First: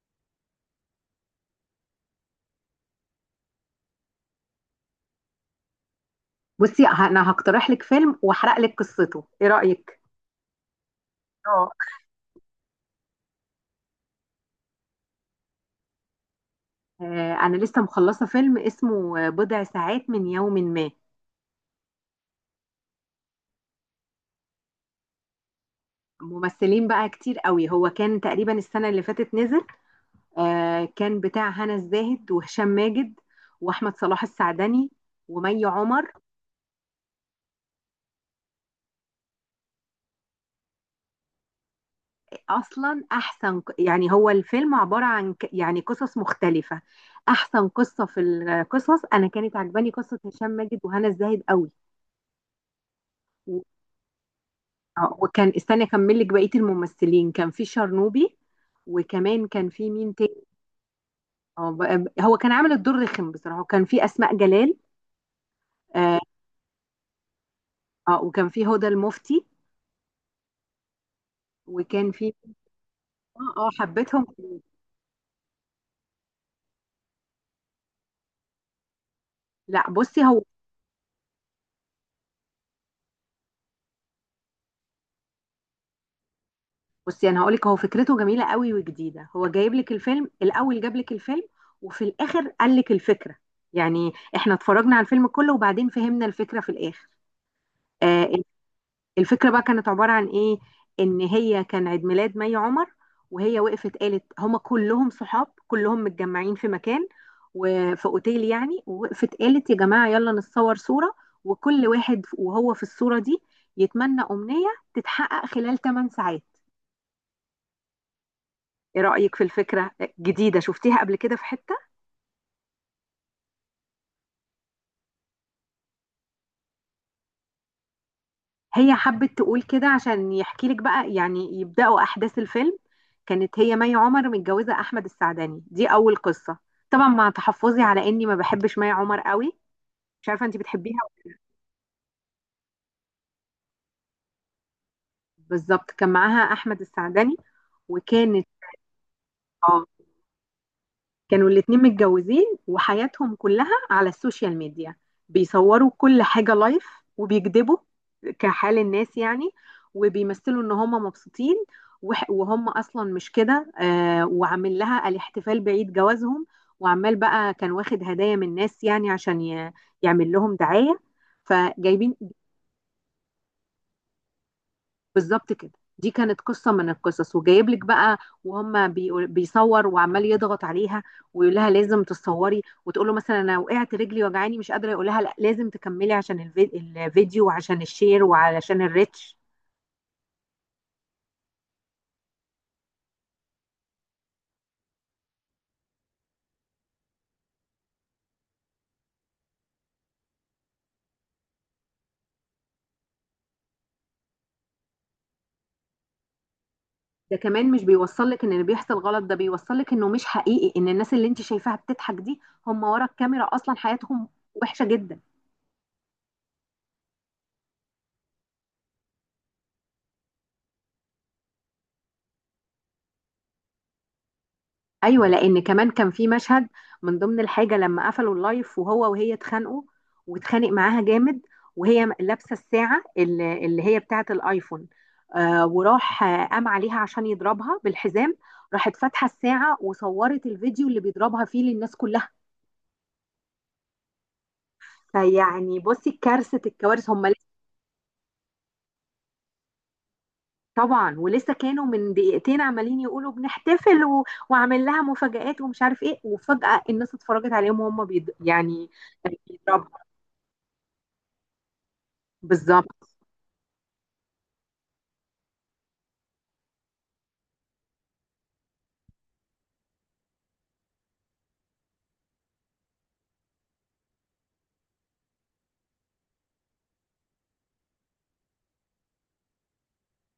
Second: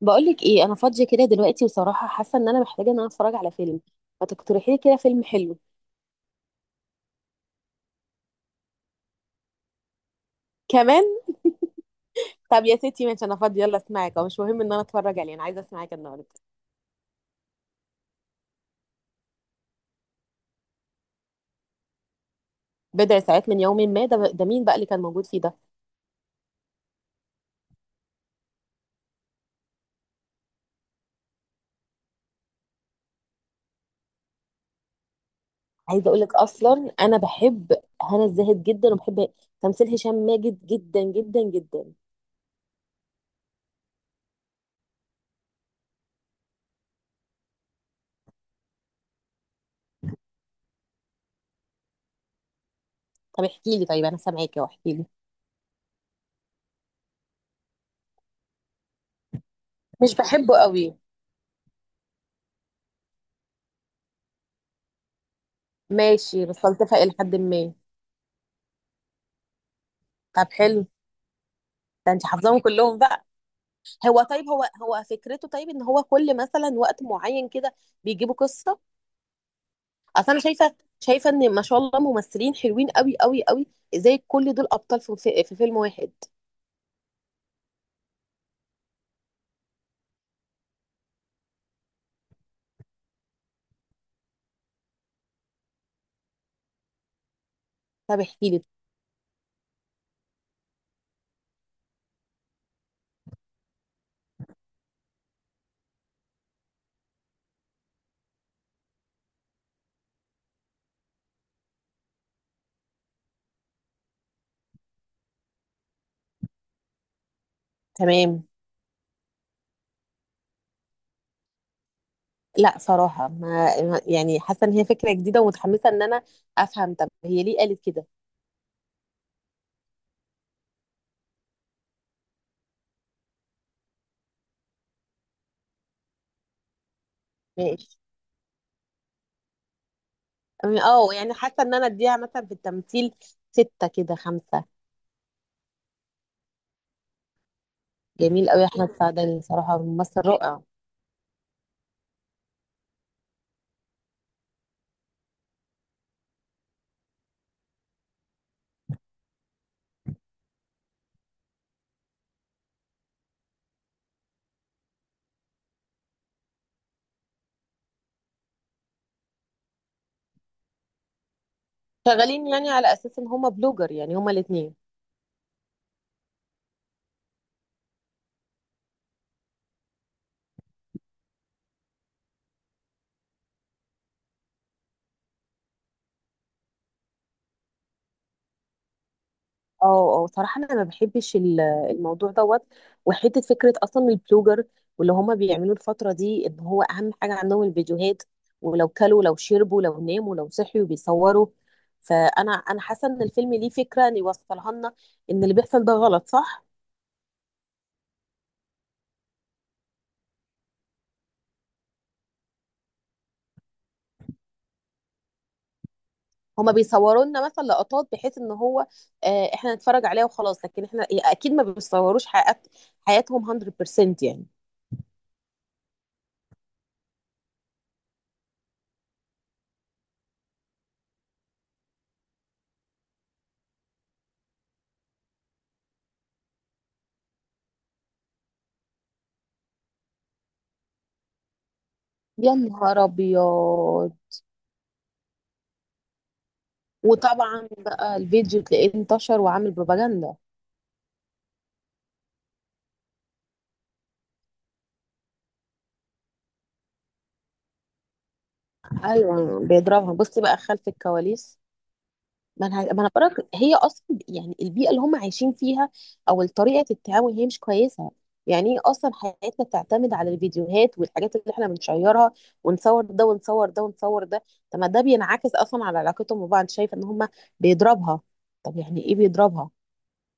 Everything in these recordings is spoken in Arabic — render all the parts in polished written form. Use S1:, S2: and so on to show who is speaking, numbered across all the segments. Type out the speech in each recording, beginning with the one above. S1: بقولك ايه انا فاضيه كده دلوقتي، وصراحه حاسه ان انا محتاجه ان انا اتفرج على فيلم. ما تقترحي لي كده فيلم حلو.
S2: بصي، انا هقترح لك فيلم واحرق لك قصته، ايه رأيك؟
S1: كمان.
S2: اه.
S1: طب يا ستي ماشي، انا فاضيه يلا اسمعك، أو مش مهم ان انا اتفرج عليه، انا عايزه اسمعك النهارده.
S2: آه، انا لسه مخلصة فيلم اسمه بضع ساعات من يوم ما.
S1: بضع ساعات من يوم ما، ده مين بقى اللي كان موجود فيه ده؟
S2: ممثلين بقى كتير قوي، هو كان تقريبا السنة اللي فاتت نزل. آه، كان بتاع هنا الزاهد وهشام ماجد واحمد صلاح السعدني ومي
S1: عايزه
S2: عمر.
S1: اقولك اصلا انا بحب هنا الزاهد جدا، وبحب تمثيل هشام ماجد جدا جدا جدا.
S2: اصلا احسن يعني هو الفيلم عبارة عن يعني قصص مختلفة. احسن قصة في القصص انا كانت عجباني قصة هشام ماجد وهنا الزاهد قوي.
S1: طب احكي لي، طيب انا سامعاكي، واحكي لي.
S2: وكان استني اكمل لك بقيه الممثلين، كان في شرنوبي وكمان كان في مين
S1: مش
S2: تاني.
S1: بحبه قوي.
S2: هو كان عامل الدور رخم بصراحه، وكان في اسماء جلال. اه.
S1: ماشي بس بلتفق الى حد ما.
S2: وكان في هدى المفتي،
S1: طب حلو.
S2: وكان
S1: ده انت
S2: في
S1: حافظاهم كلهم بقى؟
S2: اه. اه،
S1: هو
S2: حبيتهم.
S1: طيب، هو فكرته طيب ان هو كل مثلا وقت معين كده بيجيبوا قصه؟
S2: لا بصي
S1: اصل انا
S2: هو.
S1: شايفه ان ما شاء الله ممثلين حلوين قوي قوي قوي. ازاي كل دول ابطال في فيلم واحد؟
S2: بصي انا هقول لك، هو فكرته جميله قوي وجديده، هو جايب لك الفيلم، الاول جاب لك الفيلم وفي الاخر قال لك الفكره. يعني احنا اتفرجنا على الفيلم كله وبعدين فهمنا الفكره في الاخر.
S1: طب
S2: آه.
S1: احكي لي.
S2: الفكرة بقى كانت عبارة عن ايه؟ ان هي كان عيد ميلاد مي عمر، وهي وقفت قالت، هما كلهم صحاب كلهم متجمعين في مكان وفي اوتيل يعني، ووقفت قالت يا جماعة يلا نتصور صورة، وكل واحد وهو في الصورة دي يتمنى أمنية تتحقق خلال 8 ساعات.
S1: تمام.
S2: ايه رأيك في الفكرة؟ جديدة، شفتيها قبل كده في حتة؟
S1: لا صراحه، يعني حاسه ان هي فكره جديده، ومتحمسه ان انا افهم، طب هي ليه قالت كده؟
S2: هي حبت تقول كده عشان يحكي لك بقى، يعني يبدأوا أحداث الفيلم. كانت هي مي عمر متجوزة أحمد السعداني، دي أول قصة. طبعا مع تحفظي
S1: ماشي.
S2: على إني ما بحبش مي عمر قوي. مش عارفة أنت بتحبيها ولا
S1: يعني
S2: لأ.
S1: حاسه ان انا اديها مثلا في التمثيل سته كده، خمسه.
S2: بالظبط، كان معاها أحمد السعداني وكانت
S1: جميل قوي يا احمد سعداني، صراحه
S2: اه.
S1: ممثل رائع.
S2: كانوا الاتنين متجوزين وحياتهم كلها على السوشيال ميديا، بيصوروا كل حاجة لايف، وبيكذبوا كحال الناس يعني، وبيمثلوا ان هم مبسوطين، وهم اصلا مش كده. وعامل لها الاحتفال بعيد جوازهم، وعمال بقى كان واخد هدايا من الناس يعني عشان يعمل لهم دعاية، فجايبين.
S1: شغالين يعني على اساس ان هما بلوجر، يعني هما الاثنين.
S2: بالظبط كده، دي كانت قصة من القصص، وجايب لك بقى. بيصور وعمال يضغط عليها ويقول لها لازم تصوري، وتقول له مثلا انا وقعت رجلي وجعاني مش قادرة، يقول لها لا لازم تكملي عشان الفيديو وعشان الشير وعشان الريتش.
S1: اه اه صراحة انا ما بحبش الموضوع دوت، وحتة فكرة اصلا البلوجر واللي هما بيعملوا الفترة دي، ان هو اهم حاجة عندهم الفيديوهات، ولو كلوا لو شربوا لو ناموا لو صحيوا بيصوروا. فانا حاسة ان الفيلم ليه فكرة ان يوصلها لنا، ان اللي بيحصل ده غلط، صح؟
S2: ده كمان مش بيوصل لك ان اللي بيحصل غلط، ده بيوصل لك انه مش حقيقي، ان الناس اللي انت شايفاها بتضحك دي هم ورا الكاميرا اصلا حياتهم وحشة جدا.
S1: هما بيصوروا لنا مثلا لقطات، بحيث ان هو، احنا نتفرج عليها وخلاص، لكن احنا اكيد ما بيصوروش حياتهم 100% يعني.
S2: ايوه، لان كمان كان في مشهد من ضمن الحاجه، لما قفلوا اللايف وهو وهي اتخانقوا، واتخانق معاها جامد، وهي لابسه الساعه اللي هي بتاعه الايفون. آه وراح، قام عليها عشان يضربها بالحزام، راحت فاتحه الساعه وصورت الفيديو اللي بيضربها فيه للناس كلها.
S1: يا نهار ابيض.
S2: فيعني بصي، كارثه الكوارث، هم لسه.
S1: وطبعا بقى الفيديو تلاقيه انتشر وعامل بروباجندا.
S2: طبعا ولسه كانوا من دقيقتين عمالين يقولوا بنحتفل، و... وعامل لها مفاجآت ومش عارف ايه، وفجأة الناس اتفرجت عليهم وهم بيض... يعني
S1: ايوه
S2: بيضربوا.
S1: بيضربها، بصي بقى خلف الكواليس. ما انا
S2: بالظبط.
S1: بقولك هي اصلا يعني البيئه اللي هم عايشين فيها او طريقه التعامل هي مش كويسه. يعني ايه اصلا حياتنا تعتمد على الفيديوهات والحاجات اللي احنا بنشيرها، ونصور ده ونصور ده ونصور ده؟ طب ما ده بينعكس اصلا على علاقتهم ببعض، شايفه ان هم بيضربها؟ طب يعني ايه بيضربها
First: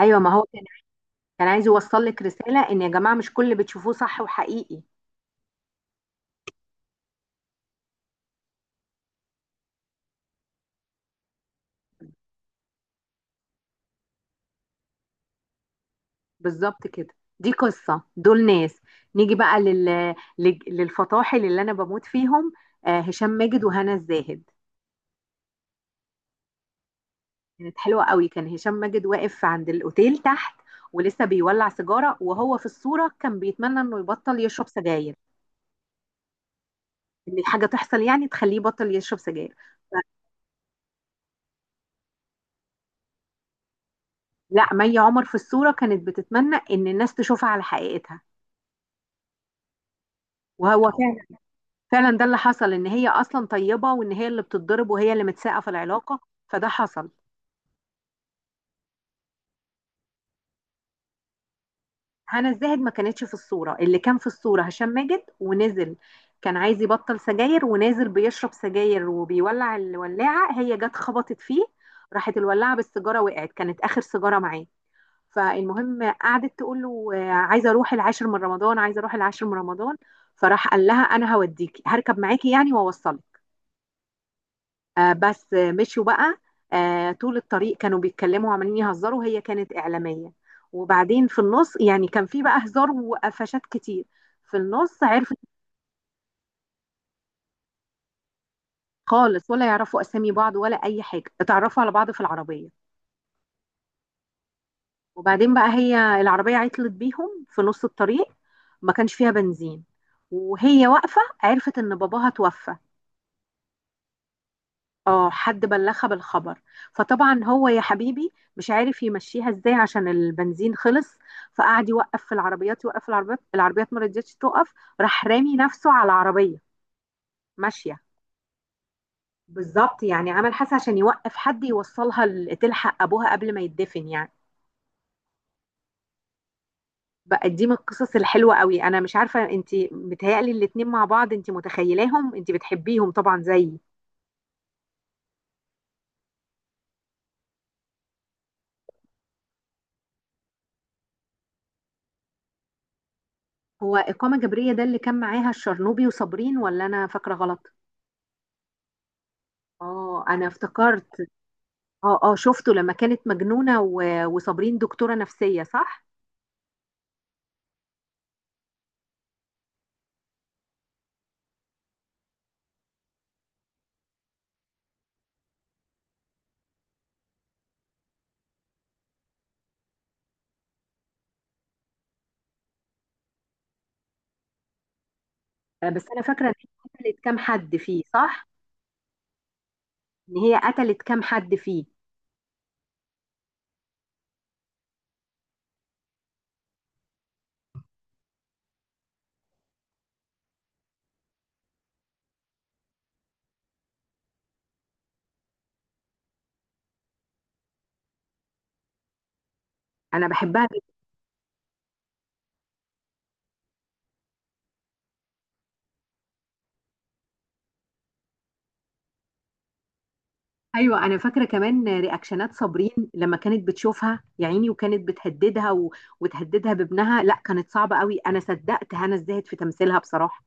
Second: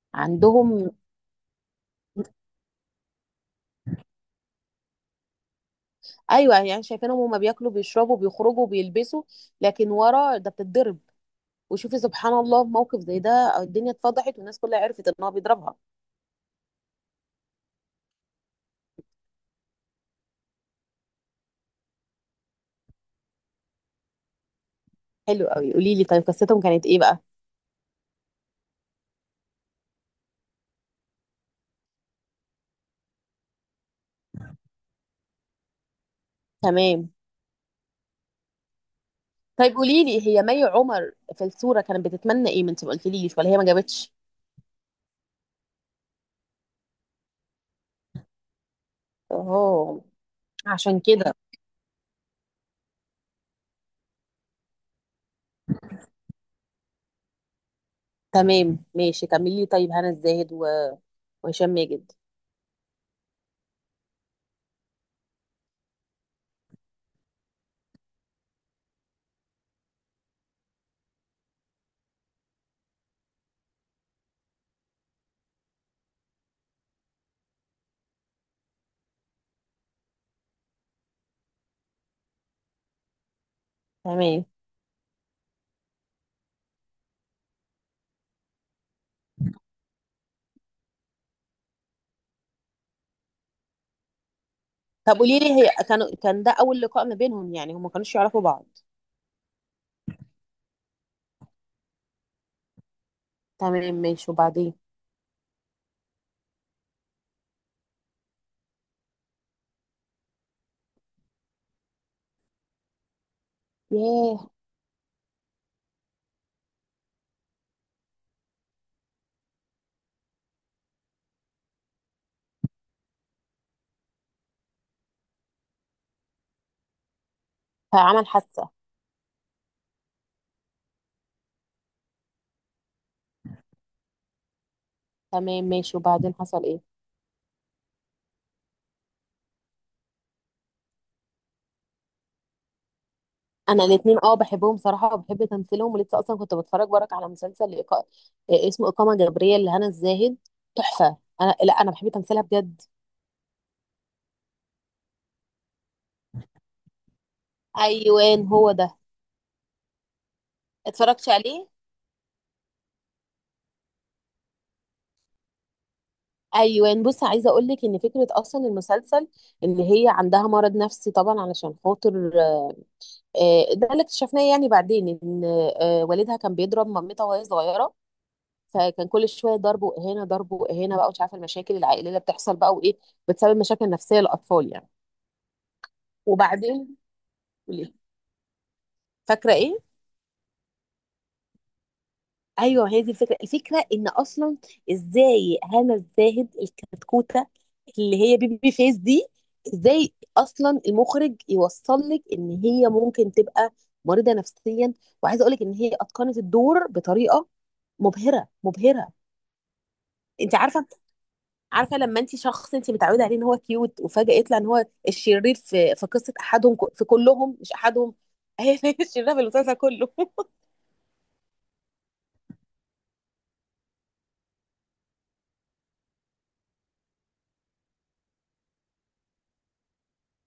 S2: ايوه، ما هو كان،
S1: عندهم؟
S2: كان عايز يوصل لك رساله ان يا جماعه مش كل اللي بتشوفوه صح وحقيقي.
S1: ايوه يعني شايفينهم هم بياكلوا بيشربوا بيخرجوا بيلبسوا، لكن ورا ده بتتضرب. وشوفي سبحان الله، في موقف زي ده الدنيا اتفضحت والناس كلها عرفت ان هو بيضربها.
S2: بالظبط كده، دي قصه دول ناس. نيجي بقى للفطاحل اللي انا بموت فيهم، آه هشام ماجد وهنا الزاهد.
S1: حلو قوي، قولي لي طيب قصتهم كانت ايه بقى؟
S2: كانت حلوه قوي، كان هشام ماجد واقف عند الاوتيل تحت ولسه بيولع سيجاره، وهو في الصوره كان بيتمنى انه يبطل يشرب سجاير،
S1: تمام.
S2: ان حاجه تحصل يعني تخليه يبطل يشرب سجاير.
S1: طيب
S2: ف-
S1: قولي لي، هي مي عمر في الصورة كانت بتتمنى ايه؟ ما انت ما قلتليش، ولا هي ما جابتش؟
S2: لا مي عمر في الصوره كانت بتتمنى ان الناس تشوفها على حقيقتها،
S1: اه،
S2: وهو
S1: عشان
S2: فعلا،
S1: كده.
S2: فعلا ده اللي حصل، ان هي اصلا طيبه وان هي اللي بتتضرب وهي اللي متساقه في العلاقه، فده حصل.
S1: تمام ماشي، كملي لي طيب هنا الزاهد وهشام ماجد.
S2: هنا الزاهد ما كانتش في الصوره، اللي كان في الصوره هشام ماجد، ونزل كان عايز يبطل سجاير، ونازل بيشرب سجاير وبيولع الولاعه، هي جت خبطت فيه، راحت الولاعه بالسيجاره وقعت، كانت اخر سيجاره معاه. فالمهم قعدت تقول له عايزه اروح العاشر من رمضان عايزه اروح العاشر من رمضان، فراح قال لها انا هوديكي هركب معاكي يعني واوصلك.
S1: تمام.
S2: آه، بس آه، مشوا بقى. طول الطريق كانوا بيتكلموا وعمالين يهزروا، هي كانت إعلامية، وبعدين في النص يعني كان في بقى هزار وقفشات كتير، في النص
S1: طب
S2: عرفت.
S1: قولي لي، هي كانوا كان ده اول لقاء ما بينهم يعني، هم ما كانوش يعرفوا بعض؟
S2: خالص ولا يعرفوا أسامي بعض ولا أي حاجة، اتعرفوا على بعض في العربية.
S1: تمام ماشي، وبعدين؟
S2: وبعدين بقى هي العربية عطلت بيهم في نص الطريق، ما كانش فيها بنزين، وهي واقفة عرفت إن باباها توفى.
S1: ياه.
S2: اه، حد بلغها بالخبر. فطبعا هو يا حبيبي مش عارف يمشيها ازاي عشان البنزين خلص، فقعد يوقف في العربيات يوقف في العربيات، العربيات ما رضيتش توقف، راح رامي نفسه على العربية ماشية.
S1: فعمل حادثة.
S2: بالظبط، يعني عمل حاسة عشان يوقف حد يوصلها تلحق ابوها قبل ما يدفن يعني.
S1: تمام ماشي، وبعدين حصل ايه؟
S2: بقى دي من القصص الحلوة قوي، انا مش عارفة انت بتهيألي الاتنين مع بعض، انت متخيلاهم، انت بتحبيهم طبعا زيي.
S1: انا الاثنين اه بحبهم صراحة، وبحب تمثيلهم، ولسه اصلا كنت بتفرج وراك على مسلسل إيقا- إيه، اسمه إقامة جبرية لهنا الزاهد. تحفة، انا لا انا بحب تمثيلها بجد.
S2: هو إقامة جبرية ده اللي كان معاها الشرنوبي وصابرين، ولا انا فاكرة غلط؟
S1: ايوان هو ده.
S2: اه، انا افتكرت.
S1: اتفرجت عليه.
S2: اه، اه، شفته لما كانت مجنونة وصابرين دكتورة نفسية صح؟
S1: ايوان بص، عايزه اقول لك ان فكره اصلا المسلسل ان هي عندها مرض نفسي طبعا، علشان خاطر ده اللي اكتشفناه يعني بعدين، ان والدها كان بيضرب مامتها وهي صغيره، فكان كل شويه ضرب واهانه، ضرب واهانه بقى، ومش عارفه المشاكل العائليه اللي بتحصل بقى وايه بتسبب مشاكل نفسيه للاطفال يعني.
S2: آه، بس أنا فاكرة إن هي
S1: وبعدين،
S2: قتلت كام حد
S1: قولي،
S2: فيه صح؟
S1: فاكره ايه؟
S2: إن هي قتلت كام حد فيه.
S1: ايوه هي دي الفكره، الفكره ان اصلا ازاي هنا الزاهد الكتكوته اللي هي بيبي فيس دي، ازاي اصلا المخرج يوصل لك ان هي ممكن تبقى مريضه نفسيا؟ وعايزه اقول لك ان هي اتقنت الدور بطريقه مبهره مبهره.
S2: أنا
S1: انت
S2: بحبها
S1: عارفه،
S2: جدا.
S1: عارفه لما انت شخص انت متعوده عليه ان هو كيوت، وفجاه يطلع ان هو الشرير في قصه احدهم، في كلهم مش احدهم. هي الشريره في المسلسل كله.
S2: أيوه، أنا فاكرة كمان رياكشنات صابرين لما كانت بتشوفها يا عيني، وكانت بتهددها و... وتهددها بابنها، لا كانت صعبة قوي، أنا صدقت هنا الزاهد في تمثيلها بصراحة.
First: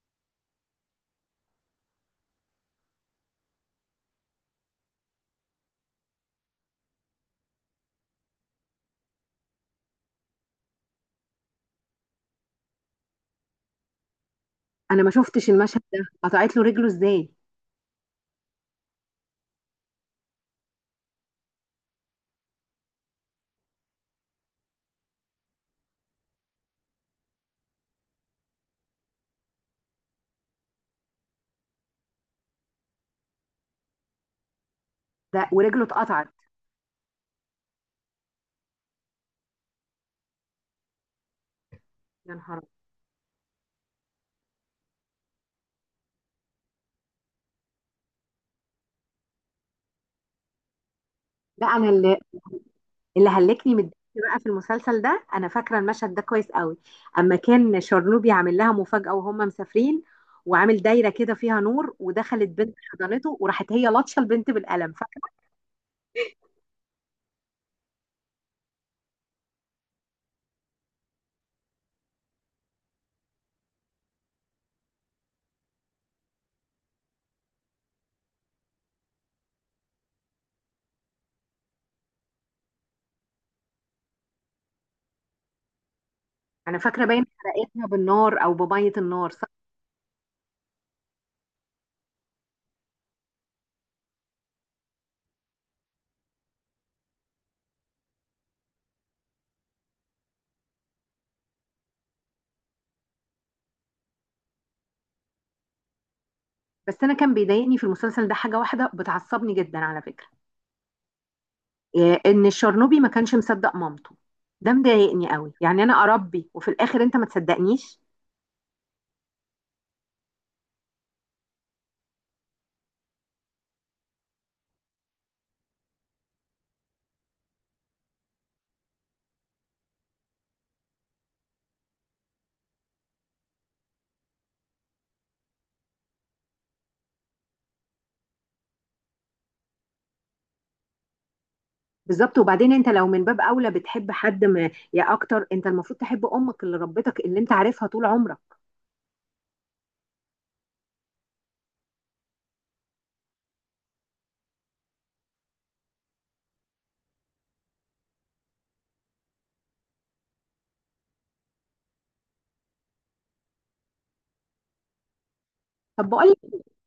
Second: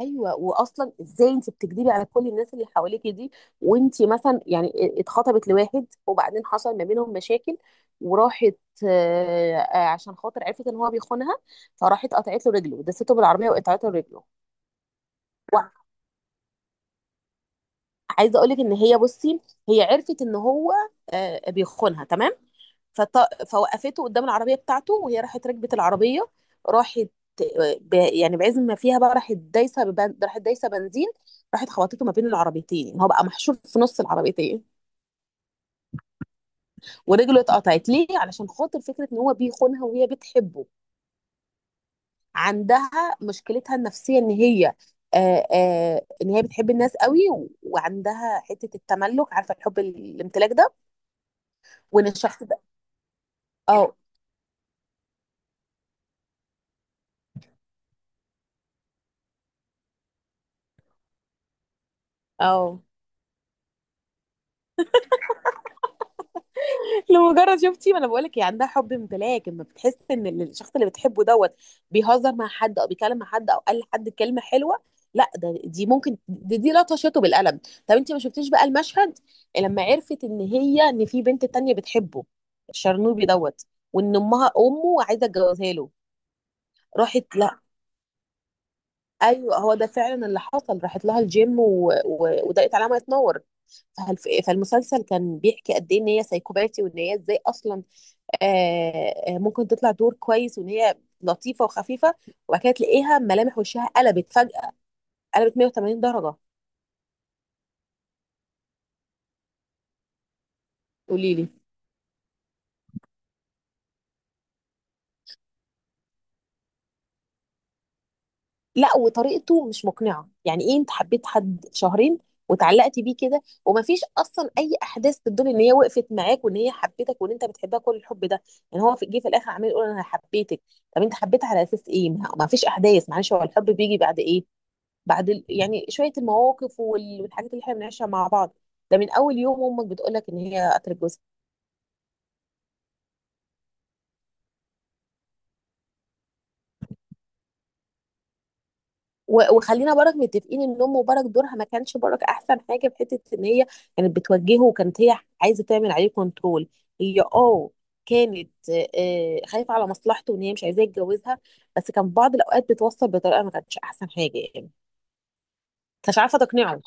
S1: ايوه، واصلا ازاي انت بتكذبي على كل الناس اللي حواليكي دي؟ وانت مثلا يعني اتخطبت لواحد، وبعدين حصل ما بينهم مشاكل، وراحت عشان خاطر عرفت ان هو بيخونها، فراحت قطعت له رجله، دسته بالعربيه وقطعت له رجله.
S2: أنا ما شفتش المشهد ده، قطعت له رجله إزاي؟
S1: وعايزه اقول لك ان هي بصي، هي عرفت ان هو بيخونها، تمام. فوقفته قدام العربية بتاعته، وهي راحت ركبت العربية، راحت يعني بعزم ما فيها بقى راحت دايسة راحت دايسة بنزين، راحت خبطته ما بين العربيتين، يعني هو بقى محشور في نص العربيتين.
S2: ده ورجله اتقطعت.
S1: ورجله اتقطعت ليه؟ علشان خاطر فكرة ان هو بيخونها وهي بتحبه.
S2: يا نهار أبيض.
S1: عندها مشكلتها النفسية ان هي، آه ان هي بتحب الناس قوي، وعندها حتة التملك، عارفة الحب الامتلاك ده؟
S2: لا
S1: وان
S2: أنا
S1: الشخص ده.
S2: اللي هلكني من
S1: اه
S2: الضحك بقى في المسلسل ده، انا فاكره المشهد ده كويس قوي، اما كان شرنوبي عامل لها مفاجاه وهم مسافرين، وعامل دايره كده فيها نور، ودخلت بنت
S1: اه
S2: حضنته، وراحت هي لطشه البنت بالقلم، فاكره؟
S1: لمجرد شفتي، ما انا بقول لك هي عندها حب امتلاك، لما بتحس ان الشخص اللي بتحبه دوت بيهزر مع حد او بيكلم مع حد او قال لحد كلمه حلوه، لا ده دي ممكن دي لطشته بالقلم. طب انت ما شفتيش بقى المشهد لما عرفت ان هي، ان في بنت تانية بتحبه، الشرنوبي دوت، وان امه عايزه تجوزها له؟
S2: انا فاكره باين
S1: راحت، لا،
S2: حرقتها بالنار او بميه النار صح.
S1: ايوه هو ده فعلا اللي حصل، راحت لها الجيم وضاقت عليها ما تنور. فالمسلسل كان بيحكي قد ايه ان هي سايكوباتي، وان هي ازاي اصلا ممكن تطلع دور كويس، وان هي لطيفه وخفيفه، وبعد كده تلاقيها ملامح وشها قلبت فجاه، قلبت 180 درجه.
S2: بس انا كان بيضايقني في المسلسل ده حاجه واحده بتعصبني جدا على فكره،
S1: قولي لي.
S2: إيه، ان الشرنوبي ما كانش مصدق مامته، ده مضايقني قوي، يعني انا اربي وفي الاخر انت ما تصدقنيش.
S1: لا وطريقته مش مقنعه، يعني ايه انت حبيت حد شهرين وتعلقتي بيه كده، ومفيش اصلا اي احداث تدل ان هي وقفت معاك وان هي حبيتك وان انت بتحبها كل الحب ده؟ يعني هو في، جه في الاخر عمال يقول انا حبيتك، طب انت حبيتها على اساس ايه؟ ما فيش احداث، معلش، هو الحب بيجي بعد ايه؟ بعد يعني شويه المواقف والحاجات اللي احنا بنعيشها مع بعض. ده من اول يوم امك بتقول لك ان هي قتلت جوزها.
S2: بالظبط، وبعدين انت لو من باب اولى بتحب حد ما، يا اكتر انت المفروض تحب امك اللي ربتك اللي انت عارفها طول عمرك.
S1: وخلينا برك متفقين ان ام برك دورها ما كانش برك احسن حاجه، في حته ان هي كانت بتوجهه، وكانت هي عايزه تعمل عليه كنترول. هي اه كانت خايفه على مصلحته، وان هي مش عايزاه يتجوزها، بس كان في بعض الاوقات بتوصل بطريقه ما كانتش احسن حاجه يعني،
S2: طب
S1: مش
S2: بقول لك
S1: عارفه تقنعه.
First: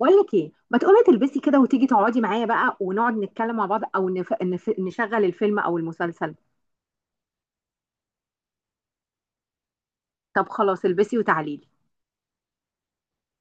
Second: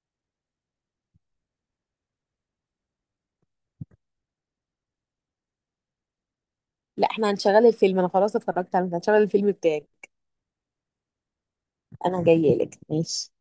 S2: بقول لك ايه، ما تقومي تلبسي كده وتيجي تقعدي معايا بقى ونقعد نتكلم مع بعض او نشغل الفيلم او المسلسل.
S1: لا احنا هنشغل الفيلم، انا خلاص اتفرجت على هنشغل الفيلم بتاعي.
S2: طب خلاص، البسي وتعالي لي.
S1: انا جايه لك، ماشي.